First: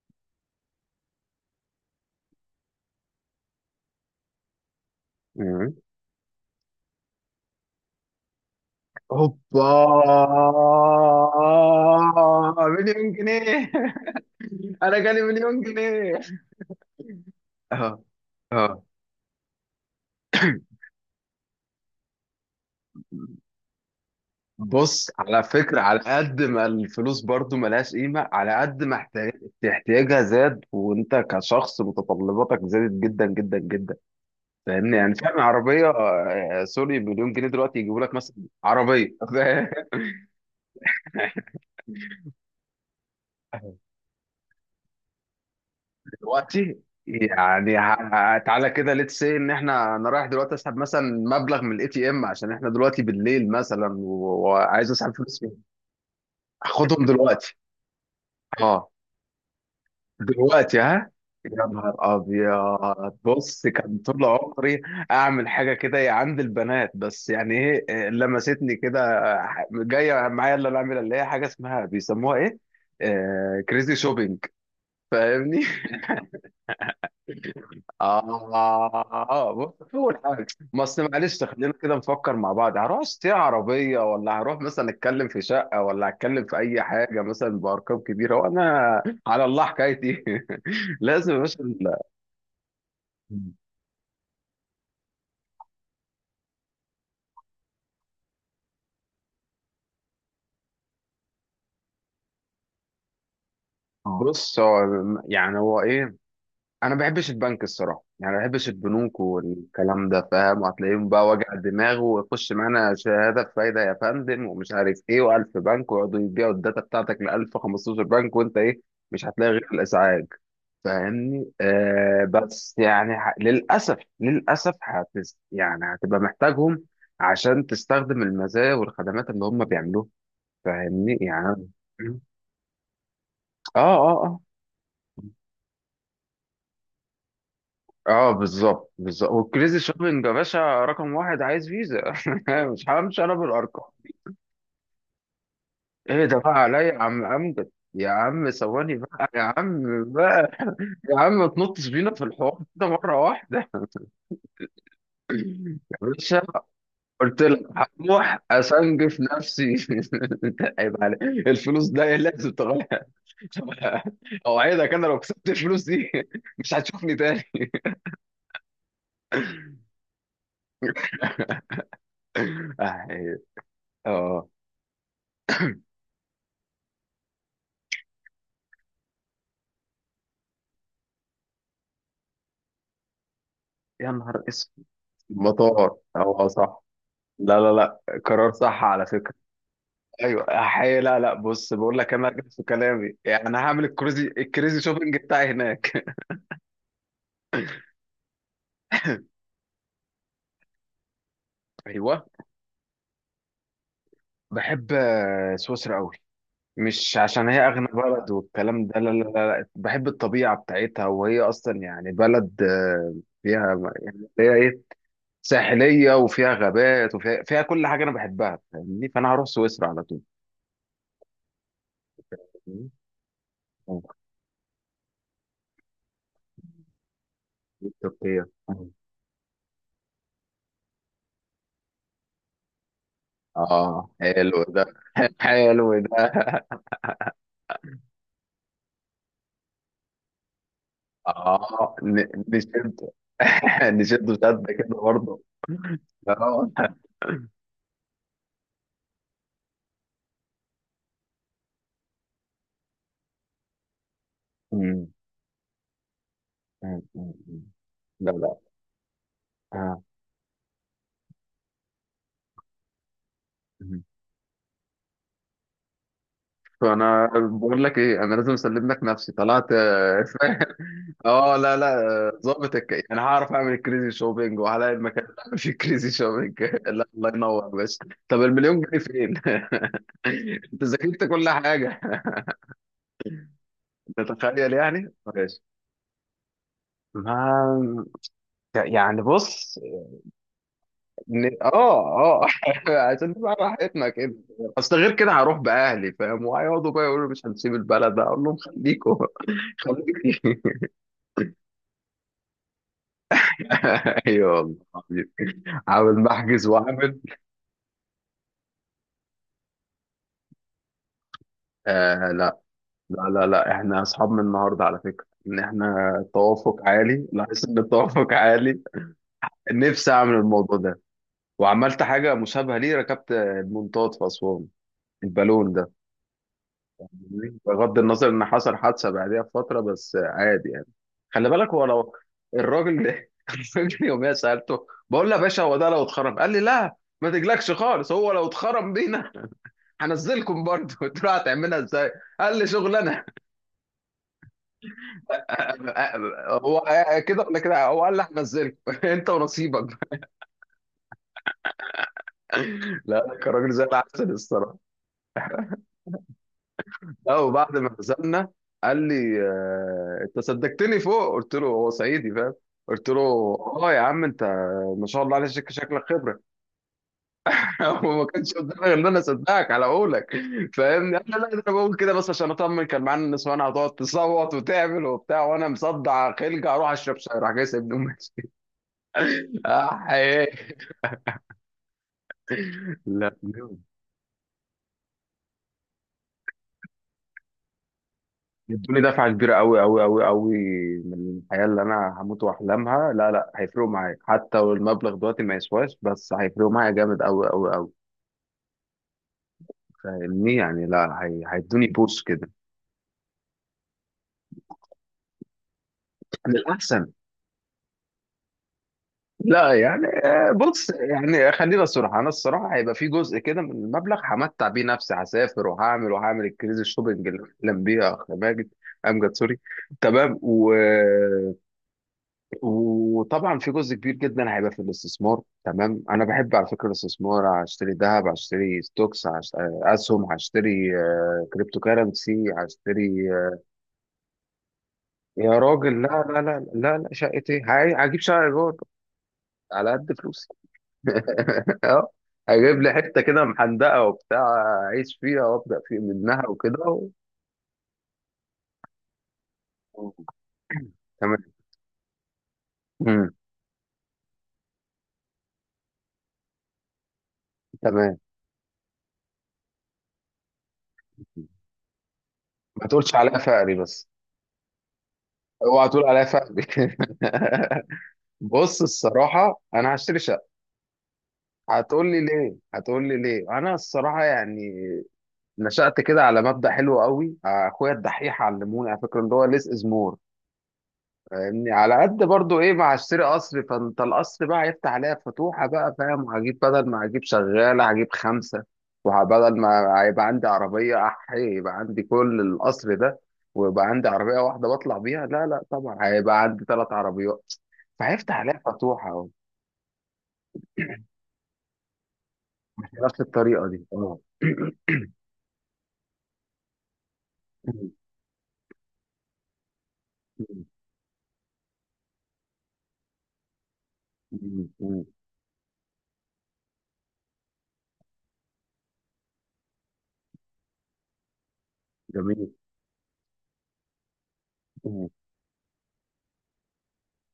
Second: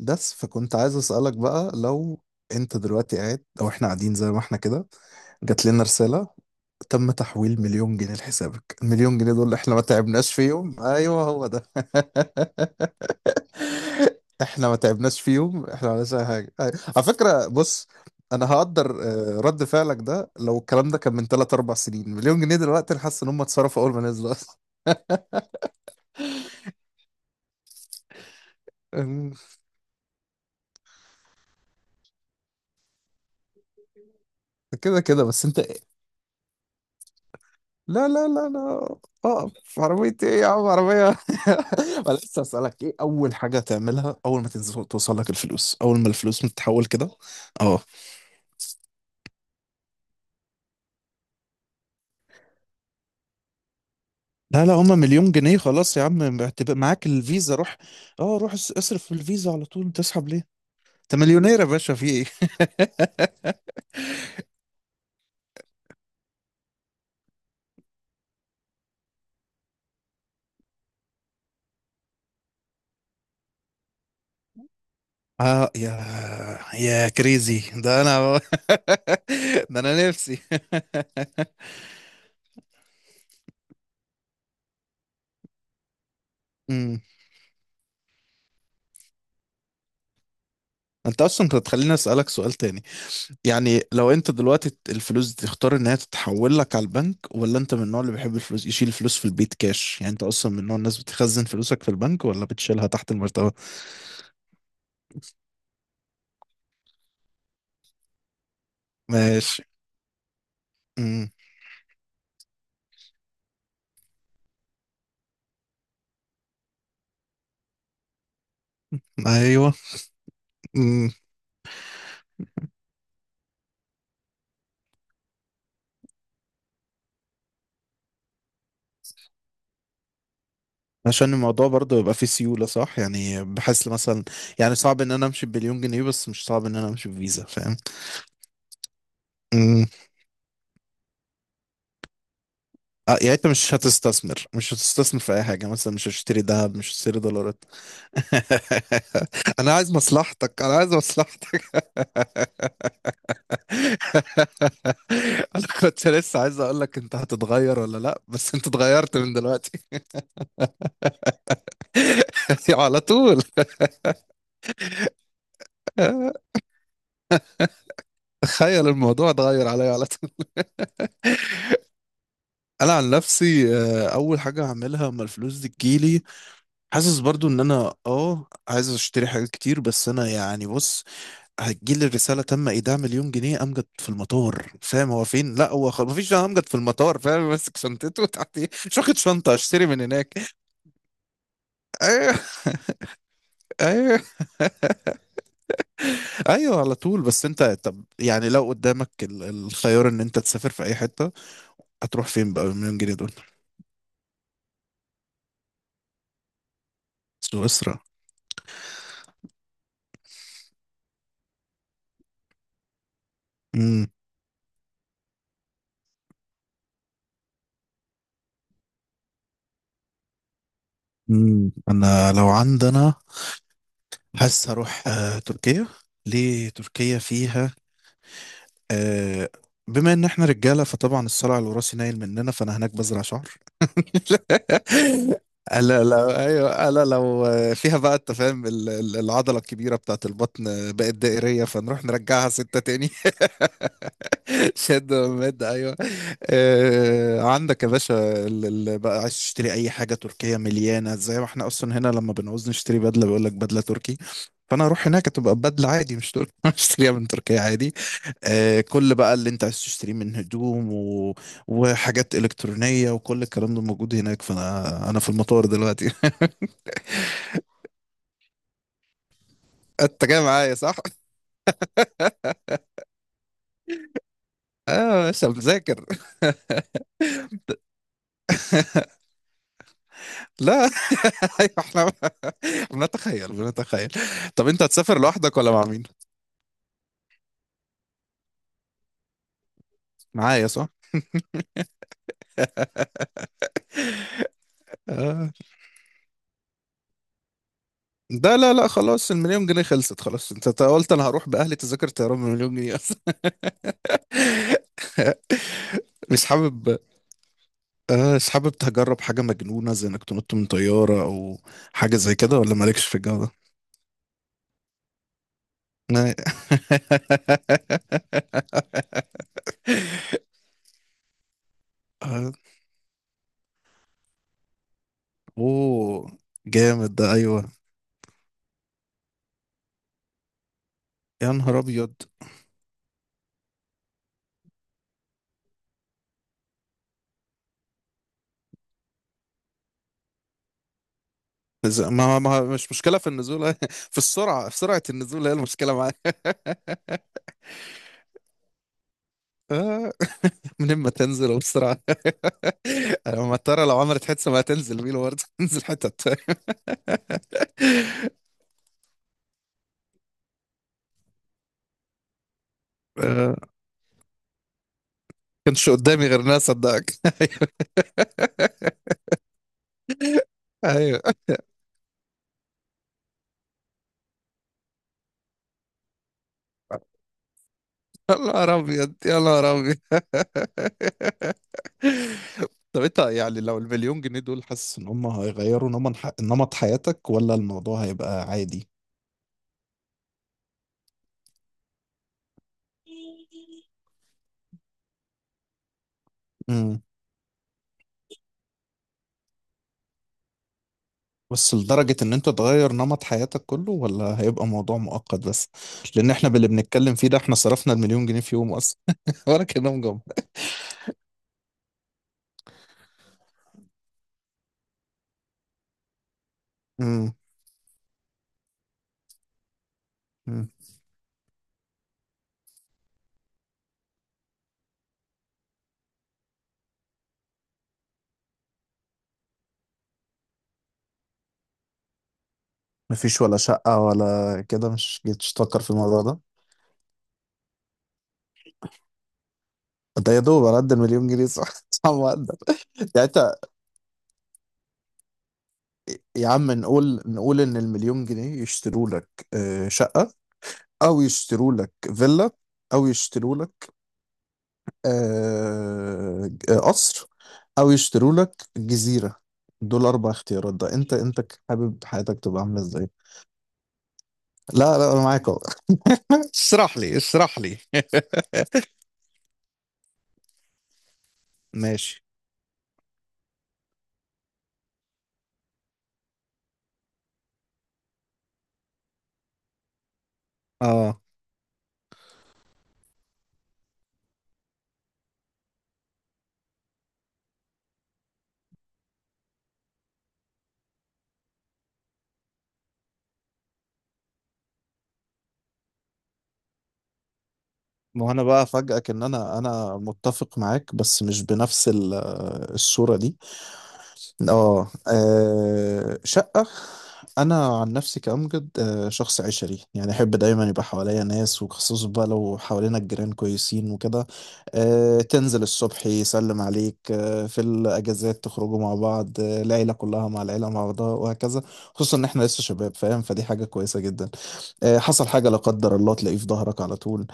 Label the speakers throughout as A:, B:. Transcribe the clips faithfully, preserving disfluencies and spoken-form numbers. A: بس فكنت عايز اسألك بقى، لو انت دلوقتي قاعد او احنا قاعدين زي ما احنا كده، جات
B: مم.
A: لنا رسالة: تم تحويل مليون جنيه لحسابك. المليون جنيه دول اللي
B: هوبا،
A: احنا ما تعبناش فيهم، ايوه هو ده.
B: مليون جنيه.
A: احنا ما
B: انا
A: تعبناش
B: جالي مليون
A: فيهم، احنا ما عملناش
B: جنيه.
A: اي حاجة، أيوة. على فكرة بص،
B: اه
A: انا
B: اه.
A: هقدر آه، رد فعلك ده، لو الكلام ده كان من ثلاثة أربع سنين. مليون جنيه دلوقتي، انا حاسس ان هم اتصرفوا اول ما نزلوا اصلا.
B: بص على فكرة، على قد ما الفلوس برضو ملهاش قيمة، على قد ما احتياج- احتياجها زاد، وانت كشخص متطلباتك زادت جدا جدا جدا. فاهمني؟
A: كده
B: يعني
A: كده،
B: فاهم
A: بس انت.
B: عربية آه، سوري، مليون جنيه دلوقتي يجيبوا
A: لا
B: لك
A: لا
B: مثلا
A: لا لا.
B: عربية.
A: اه، في عربية ايه يا عم؟ عربية. ولا لسه اسألك: ايه أول حاجة تعملها أول ما تنزل، توصل لك الفلوس أول ما الفلوس
B: دلوقتي
A: متتحول كده؟
B: يعني
A: اه،
B: ه- تعالى كده، ليتس سي ان احنا، انا رايح دلوقتي اسحب مثلا مبلغ من الاي تي ام، عشان احنا دلوقتي بالليل مثلا و-
A: لا لا،
B: وعايز
A: هما
B: اسحب
A: مليون
B: فلوس فين؟
A: جنيه، خلاص يا عم هتبقى
B: هاخدهم
A: معاك
B: دلوقتي؟
A: الفيزا، روح. اه روح، اس-
B: اه،
A: اصرف في الفيزا على طول، تسحب ليه؟
B: دلوقتي ها.
A: انت مليونير يا
B: يا نهار
A: باشا، في ايه؟
B: ابيض، بص كان طول عمري اعمل حاجه كده يا عند البنات، بس يعني ايه إيه، لمستني كده. ح- جايه معايا اللي انا اعملها، اللي هي حاجه اسمها بيسموها ايه، آه، كريزي شوبينج. فاهمني؟
A: اه، يا يا كريزي، ده انا.
B: آه، بص
A: ده انا
B: أول
A: نفسي.
B: حاجة، ما أصل معلش خلينا كده نفكر مع بعض، هروح أشتري عربية، ولا هروح مثلا أتكلم في شقة، ولا أتكلم في أي
A: امم
B: حاجة مثلا بأرقام كبيرة، وأنا على الله حكايتي.
A: انت
B: لازم يا
A: اصلا
B: باشا
A: كنت تخليني
B: ال-
A: اسالك سؤال تاني: يعني لو انت دلوقتي الفلوس دي، تختار ان هي تتحول لك على البنك، ولا انت من النوع اللي بيحب الفلوس يشيل الفلوس في البيت كاش؟ يعني انت اصلا من نوع الناس بتخزن فلوسك في البنك، ولا بتشيلها تحت المرتبة؟
B: بص هو، يعني هو إيه، انا ما بحبش البنك الصراحه، يعني ما بحبش البنوك
A: ماشي.
B: والكلام ده، فاهم؟ وهتلاقيهم بقى
A: امم.
B: وجع دماغ، ويخش معانا شهاده بفايده يا فندم ومش عارف ايه، و1000 بنك ويقعدوا يبيعوا الداتا بتاعتك ل ألف خمستاشر بنك، وانت ايه، مش هتلاقي غير
A: ايوه.
B: الازعاج.
A: امم.
B: فاهمني؟ آه، بس يعني ح... للاسف للاسف هتس... يعني هتبقى محتاجهم عشان تستخدم المزايا والخدمات اللي هم بيعملوها. فاهمني
A: عشان
B: يعني؟
A: الموضوع برضه
B: أنا-
A: يبقى فيه سيولة، صح يعني،
B: اه
A: بحس مثلا،
B: اه آه.
A: يعني صعب ان انا امشي بمليون جنيه، بس مش صعب ان انا امشي بفيزا، فاهم؟
B: اه بالظبط بالظبط، والكريزي
A: امم.
B: شوبينج يا باشا رقم واحد عايز فيزا. مش
A: اه،
B: همشي انا
A: يعني انت مش
B: بالارقام.
A: هتستثمر مش هتستثمر في اي حاجة مثلا؟ مش
B: ايه ده
A: هتشتري
B: بقى
A: ذهب،
B: عليا
A: مش
B: يا
A: هتشتري
B: عم
A: دولارات؟
B: امجد، يا عم ثواني بقى، يا
A: انا
B: عم
A: عايز
B: بقى،
A: مصلحتك، انا عايز
B: يا عم ما
A: مصلحتك.
B: تنطش بينا في الحوار كده مره واحده.
A: انا
B: يا
A: كنت لسه
B: باشا،
A: عايز اقول لك: انت
B: قلت لك
A: هتتغير ولا لا؟
B: هروح
A: بس انت اتغيرت
B: اسنجف
A: من دلوقتي.
B: نفسي. عيب عليك الفلوس ده، إيه لازم تغير.
A: على طول.
B: اوعدك انا لو كسبت الفلوس دي مش هتشوفني تاني.
A: تخيل الموضوع اتغير عليا على طول. انا عن
B: اه.
A: نفسي، آه، اول
B: آه.
A: حاجه هعملها اما الفلوس دي تجيلي، حاسس برضو ان انا اه عايز اشتري حاجات كتير، بس انا يعني بص، هتجيلي الرساله: تم ايداع مليون جنيه، امجد في
B: يا نهار
A: المطار.
B: اسود،
A: فاهم هو فين؟ لا، هو
B: المطار
A: خ... مفيش، أنا
B: هو
A: امجد في
B: صح.
A: المطار، فاهم؟
B: لا لا
A: ماسك
B: لا،
A: شنطته
B: قرار
A: تحت، ايه،
B: صح
A: مش
B: على
A: واخد
B: فكرة.
A: شنطه، اشتري من هناك.
B: ايوه حي، لا لا، بص بقول لك انا
A: ايوه،
B: رجعت في كلامي، يعني انا هعمل
A: ايوه،
B: الكريزي الكريزي شوبينج بتاعي هناك.
A: ايوه، على طول. بس انت، طب يعني لو قدامك ال- الخيار ان انت تسافر في اي حته،
B: ايوه.
A: هتروح فين بقى بالمليون جنيه دول؟
B: بحب آه، سويسرا قوي، مش عشان هي اغنى
A: سويسرا.
B: بلد والكلام ده، لا لا لا لا. بحب الطبيعه بتاعتها، وهي اصلا يعني بلد آه، فيها،
A: امم.
B: يعني فيها ايه، ساحليه وفيها غابات وفيها فيها كل حاجه انا بحبها. فاهمني؟ فانا هروح سويسرا على طول.
A: امم. انا لو
B: فاهمني؟
A: عندنا،
B: آه،
A: حاسس هروح آه، تركيا. ليه تركيا؟ فيها،
B: تركيا.
A: آه، بما ان احنا رجاله، فطبعا الصلع الوراثي نايل مننا، فانا هناك بزرع شعر.
B: اه حلو ده، حلو
A: انا لو،
B: ده.
A: ايوه، انا لو آه، فيها بقى، انت فاهم ال- ال- العضله الكبيره بتاعت البطن آه، بقت دائريه،
B: اه
A: فنروح
B: ن-
A: نرجعها سته
B: نشد.
A: تاني.
B: نشد شد كده
A: شد
B: برضه.
A: ومد، ايوه.
B: اه.
A: آه، عندك يا باشا اللي بقى عايز تشتري اي حاجه تركيه مليانه، زي ما احنا اصلا هنا لما بنعوز نشتري بدله بيقول لك بدله تركي. فانا اروح
B: مم.
A: هناك تبقى بدله عادي، مش تركي.
B: مم.
A: اشتريها من تركيا
B: مم.
A: عادي.
B: لا لا.
A: آه، كل بقى اللي انت عايز
B: آه.
A: تشتريه من هدوم و... وحاجات الكترونيه وكل الكلام ده
B: مم.
A: موجود هناك، فانا انا في المطار دلوقتي.
B: فانا بقول لك ايه، انا لازم اسلم لك نفسي، طلعت آه،
A: انت جاي
B: فاهم.
A: معايا، صح؟
B: اه. لا لا. آه، ظابط الك... انا هعرف اعمل كريزي شوبينج، وهلاقي
A: اه،
B: المكان
A: يا
B: اللي
A: باشا
B: اعمل فيه
A: بذاكر.
B: كريزي شوبينج. لا الله ينور بس. طب المليون جنيه فين؟ انت
A: لا.
B: ذاكرت كل
A: ايوه،
B: حاجه.
A: احنا بنتخيل بنتخيل. طب
B: تتخيل
A: انت
B: يعني،
A: هتسافر لوحدك،
B: ماشي.
A: ولا مع مين؟
B: ما يعني بص،
A: معايا، صح؟
B: ن- اه. اه. عشان نبقى راحتنا كده، اصل غير كده
A: آه.
B: هروح باهلي، فاهم؟ وهيقعدوا بقى يقولوا مش هنسيب البلد، اقول لهم
A: ده لا لا،
B: خليكم
A: خلاص المليون جنيه خلصت، خلاص
B: خليكم.
A: انت أنت قلت انا هروح باهلي، تذاكر طيران بمليون جنيه اصلا.
B: ايوه والله العظيم. عامل
A: مش
B: محجز
A: حابب
B: وعامل
A: آه مش حابب تجرب حاجه مجنونه زي انك تنط من طياره، او
B: آه.
A: حاجه زي كده؟
B: لا
A: ولا مالكش في
B: لا
A: الجو
B: لا
A: ده؟
B: لا، احنا اصحاب من النهارده على فكره، ان احنا
A: لا.
B: التوافق عالي، لاحظت ان التوافق عالي. نفسي اعمل الموضوع ده، وعملت حاجه
A: آه.
B: مشابهه ليه، ركبت المنطاد في اسوان، البالون ده،
A: اوه، جامد ده، ايوه.
B: بغض النظر ان حصل حادثه بعديها بفتره، بس عادي يعني. خلي
A: يا
B: بالك،
A: نهار
B: هو
A: ابيض.
B: لو الراجل ده الراجل يوميا سالته، بقول له يا باشا هو ده لو اتخرم، قال لي لا ما تجلكش خالص، هو لو اتخرم بينا هنزلكم برضه. قلت له هتعملها
A: إز-
B: ازاي،
A: ما
B: قال
A: ما
B: لي
A: مش مشكله
B: شغلانه.
A: في النزول. في السرعه في سرعه النزول هي المشكله معايا.
B: هو كده ولا كده، هو قال لي هنزلكم انت ونصيبك.
A: آه. من اما تنزل وبسرعه.
B: لا
A: انا
B: الراجل زي
A: مضطر، لو عملت
B: العسل
A: حادثه ما
B: الصراحه.
A: هتنزل بينا برضه. تنزل حتت.
B: لا وبعد ما نزلنا قال لي آه، انت صدقتني فوق، قلت له هو صعيدي فاهم، قلت له
A: آه،
B: اه يا عم انت ما شاء الله عليك، شك-
A: كانش
B: شكلك
A: قدامي
B: خبره.
A: غير ناس صدقك.
B: هو ما كانش قدامي غير ان انا اصدقك على قولك. فاهمني؟
A: ايوه،
B: قال لي لا ده انا بقول كده بس عشان اطمن، كان معانا النسوان هتقعد تصوت وتعمل وبتاع، وانا مصدع خلقه، اروح اشرب شاي راح جاي سايبني
A: يا
B: وماشي.
A: نهار ابيض، يا نهار ابيض.
B: آه، إيه.
A: طب انت،
B: لا،
A: يعني لو المليون جنيه دول، حاسس ان هم هيغيروا نمط ح- نمط حياتك، ولا الموضوع هيبقى عادي؟
B: يدوني دفعة كبيرة أوي أوي أوي أوي من الحياة اللي أنا هموت وأحلامها. لا لا هيفرقوا معايا حتى لو المبلغ دلوقتي ما يسواش، بس هيفرقوا معايا
A: امم.
B: جامد أوي أوي أوي. فاهمني يعني؟ لا هي-
A: بس
B: هيدوني
A: لدرجة
B: بوس
A: ان انت
B: كده.
A: تغير نمط حياتك كله، ولا هيبقى موضوع مؤقت بس؟ لان احنا باللي
B: للأحسن.
A: بنتكلم فيه ده، احنا صرفنا المليون جنيه في يوم اصلا. ولا
B: لا
A: كأنهم
B: يعني
A: جم.
B: آه، بص، يعني خلينا صراحة، أنا الصراحة هيبقى في جزء كده من المبلغ همتع بيه نفسي، هسافر وهعمل وهعمل الكريزي الشوبينج اللي بحلم بيها، يا أخ ماجد، أمجد سوري. تمام.
A: امم.
B: و، وطبعا في جزء كبير جدا هيبقى في الاستثمار. تمام، انا بحب على فكره الاستثمار، هشتري ذهب، هشتري ستوكس، هشت- اسهم، هشتري آه، كريبتو كارنسي، هشتري
A: مفيش ولا
B: آه،
A: شقة ولا كده؟ مش
B: يا
A: جيتش تفكر في
B: راجل
A: الموضوع
B: لا لا
A: ده؟
B: لا لا لا، شقه ايه، هاي- هجيب شقه ايجار على قد
A: ده يا
B: فلوسي.
A: دوب على قد المليون جنيه، صح. صح،
B: اه،
A: ما أقدر.
B: هجيب لي
A: يعني
B: حته كده
A: انت،
B: محندقه وبتاع، اعيش فيها وابدا في منها
A: يا عم
B: وكده و...
A: نقول نقول ان المليون جنيه يشتروا لك آه، شقة، او
B: تمام.
A: يشتروا لك فيلا، او
B: مم.
A: يشتروا لك آه، آه، قصر، او
B: تمام.
A: يشتروا لك جزيرة. دول اربع اختيارات، ده انت انت حابب حياتك تبقى عاملة
B: ما
A: ازاي؟
B: تقولش عليا فقري بس.
A: لا لا، انا معاك اهو.
B: اوعى تقول عليا فقري.
A: اشرح لي، اشرح لي.
B: بص الصراحة أنا هشتري شقة، هتقول لي
A: ماشي.
B: ليه، هتقول لي ليه. أنا الصراحة يعني نشأت كده على مبدأ حلو قوي، أخويا الدحيح علموني على فكرة، اللي هو ليس إز مور.
A: اه،
B: فاهمني؟ على قد برضو إيه، ما هشتري قصر، فأنت القصر بقى هيفتح عليا فتوحة بقى، فاهم؟ وهجيب بدل ما هجيب شغالة هجيب خمسة، وبدل ما هيبقى عندي عربية أحي يبقى عندي كل القصر ده، ويبقى عندي عربية واحدة بطلع بيها، لا لا طبعا هيبقى عندي ثلاث عربيات،
A: ما هو
B: فهيفتح
A: انا
B: عليها
A: بقى افاجئك ان
B: فتوحة.
A: انا انا متفق معاك، بس مش بنفس ال- الصوره
B: بنفس
A: دي.
B: الطريقة دي اه.
A: اه. آه، شقه. انا عن نفسي كامجد، آه، شخص عشري، يعني احب دايما يبقى حواليا ناس، وخصوصا بقى لو حوالينا الجيران كويسين وكده. آه، تنزل الصبح يسلم عليك، آه، في الاجازات تخرجوا مع بعض، آه، العيله كلها مع العيله مع بعضها وهكذا. خصوصا ان احنا
B: جميل.
A: لسه شباب، فاهم، فدي حاجه كويسه جدا. آه،
B: اه
A: حصل حاجه لا قدر الله تلاقيه في ظهرك على طول.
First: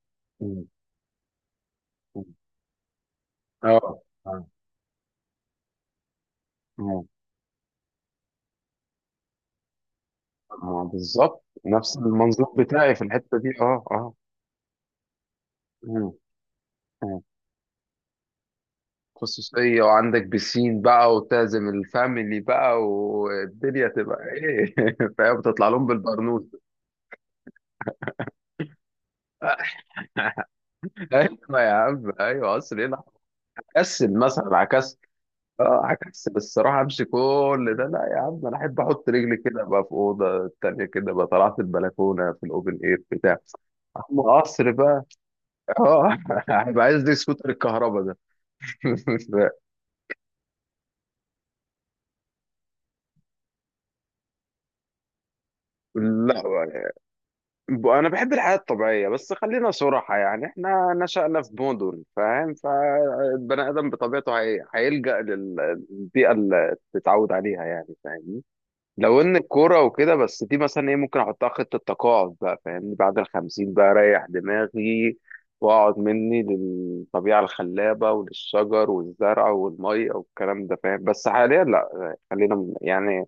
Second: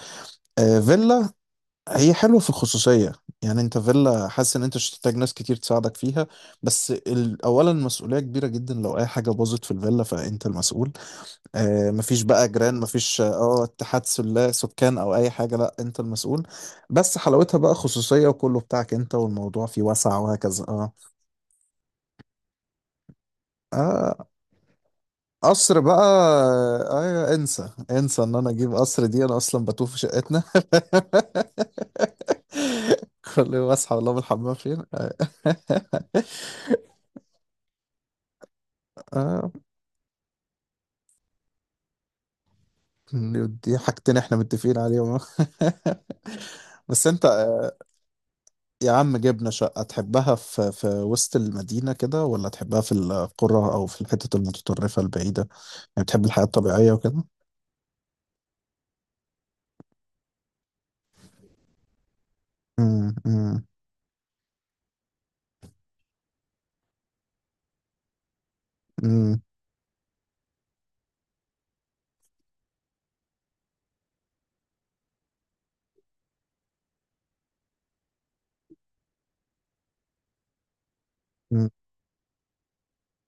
A: آه، فيلا، هي حلوة في الخصوصية. يعني انت
B: اه
A: فيلا، حاسس ان انت مش هتحتاج ناس كتير تساعدك فيها. بس
B: آه،
A: ال- اولا المسؤولية كبيرة جدا، لو اي حاجة باظت في الفيلا فانت
B: آه،
A: المسؤول.
B: بالظبط
A: آه،
B: نفس
A: مفيش بقى
B: المنظور
A: جيران،
B: بتاعي في
A: مفيش
B: الحتة دي،
A: اه
B: اه
A: اتحاد
B: اه.
A: سلا سكان او اي حاجة، لا انت
B: آه،
A: المسؤول. بس
B: آه.
A: حلاوتها بقى خصوصية، وكله بتاعك انت، والموضوع فيه
B: خصوصية،
A: واسع
B: وعندك
A: وهكذا،
B: بسين
A: اه.
B: بقى، وتعزم الفاميلي بقى، والدنيا تبقى
A: اه،
B: ايه، فاهم، تطلع
A: قصر
B: لهم
A: بقى.
B: بالبرنوس.
A: آه، انسى انسى ان انا اجيب قصر دي، انا اصلا بتوه في شقتنا.
B: ايوه يا عم، ايوه قصر ايه.
A: كل يوم اصحى
B: كسل
A: والله الحمام
B: مثلا،
A: فين،
B: عكس.
A: آه.
B: اه عكس بالصراحه، امشي كل ده، لا يا عم انا احب احط رجلي
A: آه،
B: كده بقى في اوضه التانيه كده بقى، طلعت البلكونه في الاوبن اير بتاع.
A: دي حاجتين
B: اما
A: احنا
B: قصر
A: متفقين
B: بقى،
A: عليهم.
B: اه هيبقى عايز
A: بس
B: دي
A: انت
B: سكوتر
A: آه،
B: الكهرباء ده.
A: يا عم، جبنا شقة، تحبها في في وسط المدينة كده، ولا تحبها في القرى، أو في الحتت المتطرفة البعيدة؟ يعني بتحب الحياة
B: لا.
A: الطبيعية وكده؟
B: ب- انا بحب الحياه الطبيعيه، بس خلينا صراحه يعني، احنا نشأنا في مدن، فاهم؟
A: أمم، أمم،
B: فالبني ادم بطبيعته هي... هيلجأ للبيئه اللي تتعود عليها، يعني فاهم؟ لو ان
A: أمم،
B: الكوره وكده بس، دي مثلا ايه، ممكن احطها خطه تقاعد بقى، فاهمني؟ بعد الخمسين بقى اريح دماغي، واقعد مني للطبيعه الخلابه وللشجر والزرع والميه والكلام ده، فاهم؟ بس حاليا
A: أمم.
B: لا، خلينا م- يعني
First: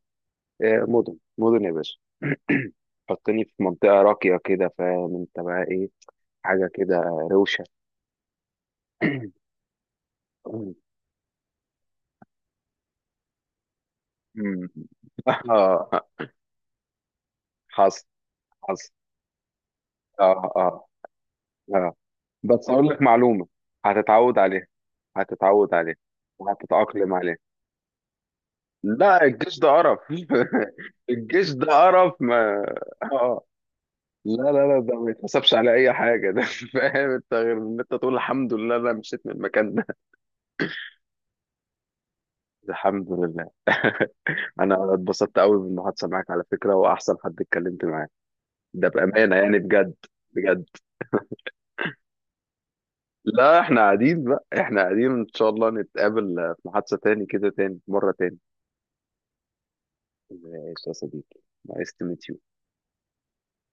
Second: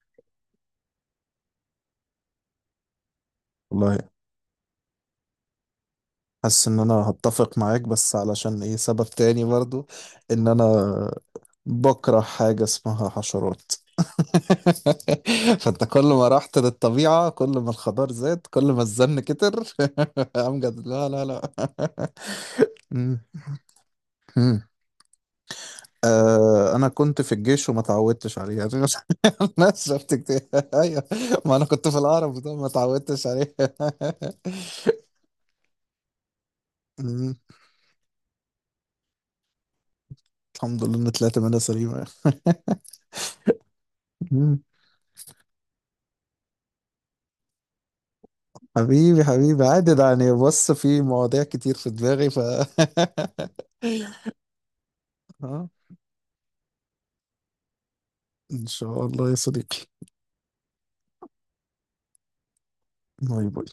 B: آه، مدن مدن يا باشا. حطني في منطقه
A: والله،
B: راقيه كده، فاهم انت بقى ايه،
A: حاسس
B: حاجه
A: إن أنا
B: كده
A: هتفق
B: روشه.
A: معاك، بس علشان إيه؟ سبب تاني برضو، إن أنا بكره حاجة اسمها حشرات.
B: مم.
A: فانت
B: اه.
A: كل ما رحت للطبيعة، كل ما
B: حصل،
A: الخضار زاد، كل ما
B: حصل.
A: الزن كتر.
B: اه اه.
A: امجد، لا لا لا.
B: بس اقول لك
A: مم.
B: معلومه، هتتعود
A: مم.
B: عليها، هتتعود عليها،
A: آه، انا
B: وهتتأقلم
A: كنت في
B: عليها.
A: الجيش وما اتعودتش عليه يعني.
B: لا الجيش ده
A: الناس
B: قرف.
A: شفت كتير. ايوه،
B: الجيش
A: ما انا
B: ده
A: كنت في
B: قرف
A: الهرم ده
B: ما.
A: ما اتعودتش
B: اه،
A: عليه.
B: لا لا لا، ده ما يتحسبش على اي حاجه ده، فاهم انت،
A: مم.
B: غير ان انت تقول الحمد لله انا مشيت من المكان ده.
A: الحمد لله ان طلعت منها سليمة.
B: الحمد لله.
A: مم.
B: انا اتبسطت قوي بالمحادثه معاك على فكره، واحسن حد اتكلمت معاه، ده
A: حبيبي،
B: بامانه يعني،
A: حبيبي،
B: بجد
A: عادي ده، يعني
B: بجد.
A: بص، في مواضيع كتير في دماغي ف
B: لا احنا قاعدين بقى، احنا قاعدين ان شاء
A: آه.
B: الله نتقابل في محادثه تاني كده، تاني مره تاني.
A: ان شاء الله يا صديقي.
B: إذا إيش وصديقي، ما إستمتعت.
A: باي باي.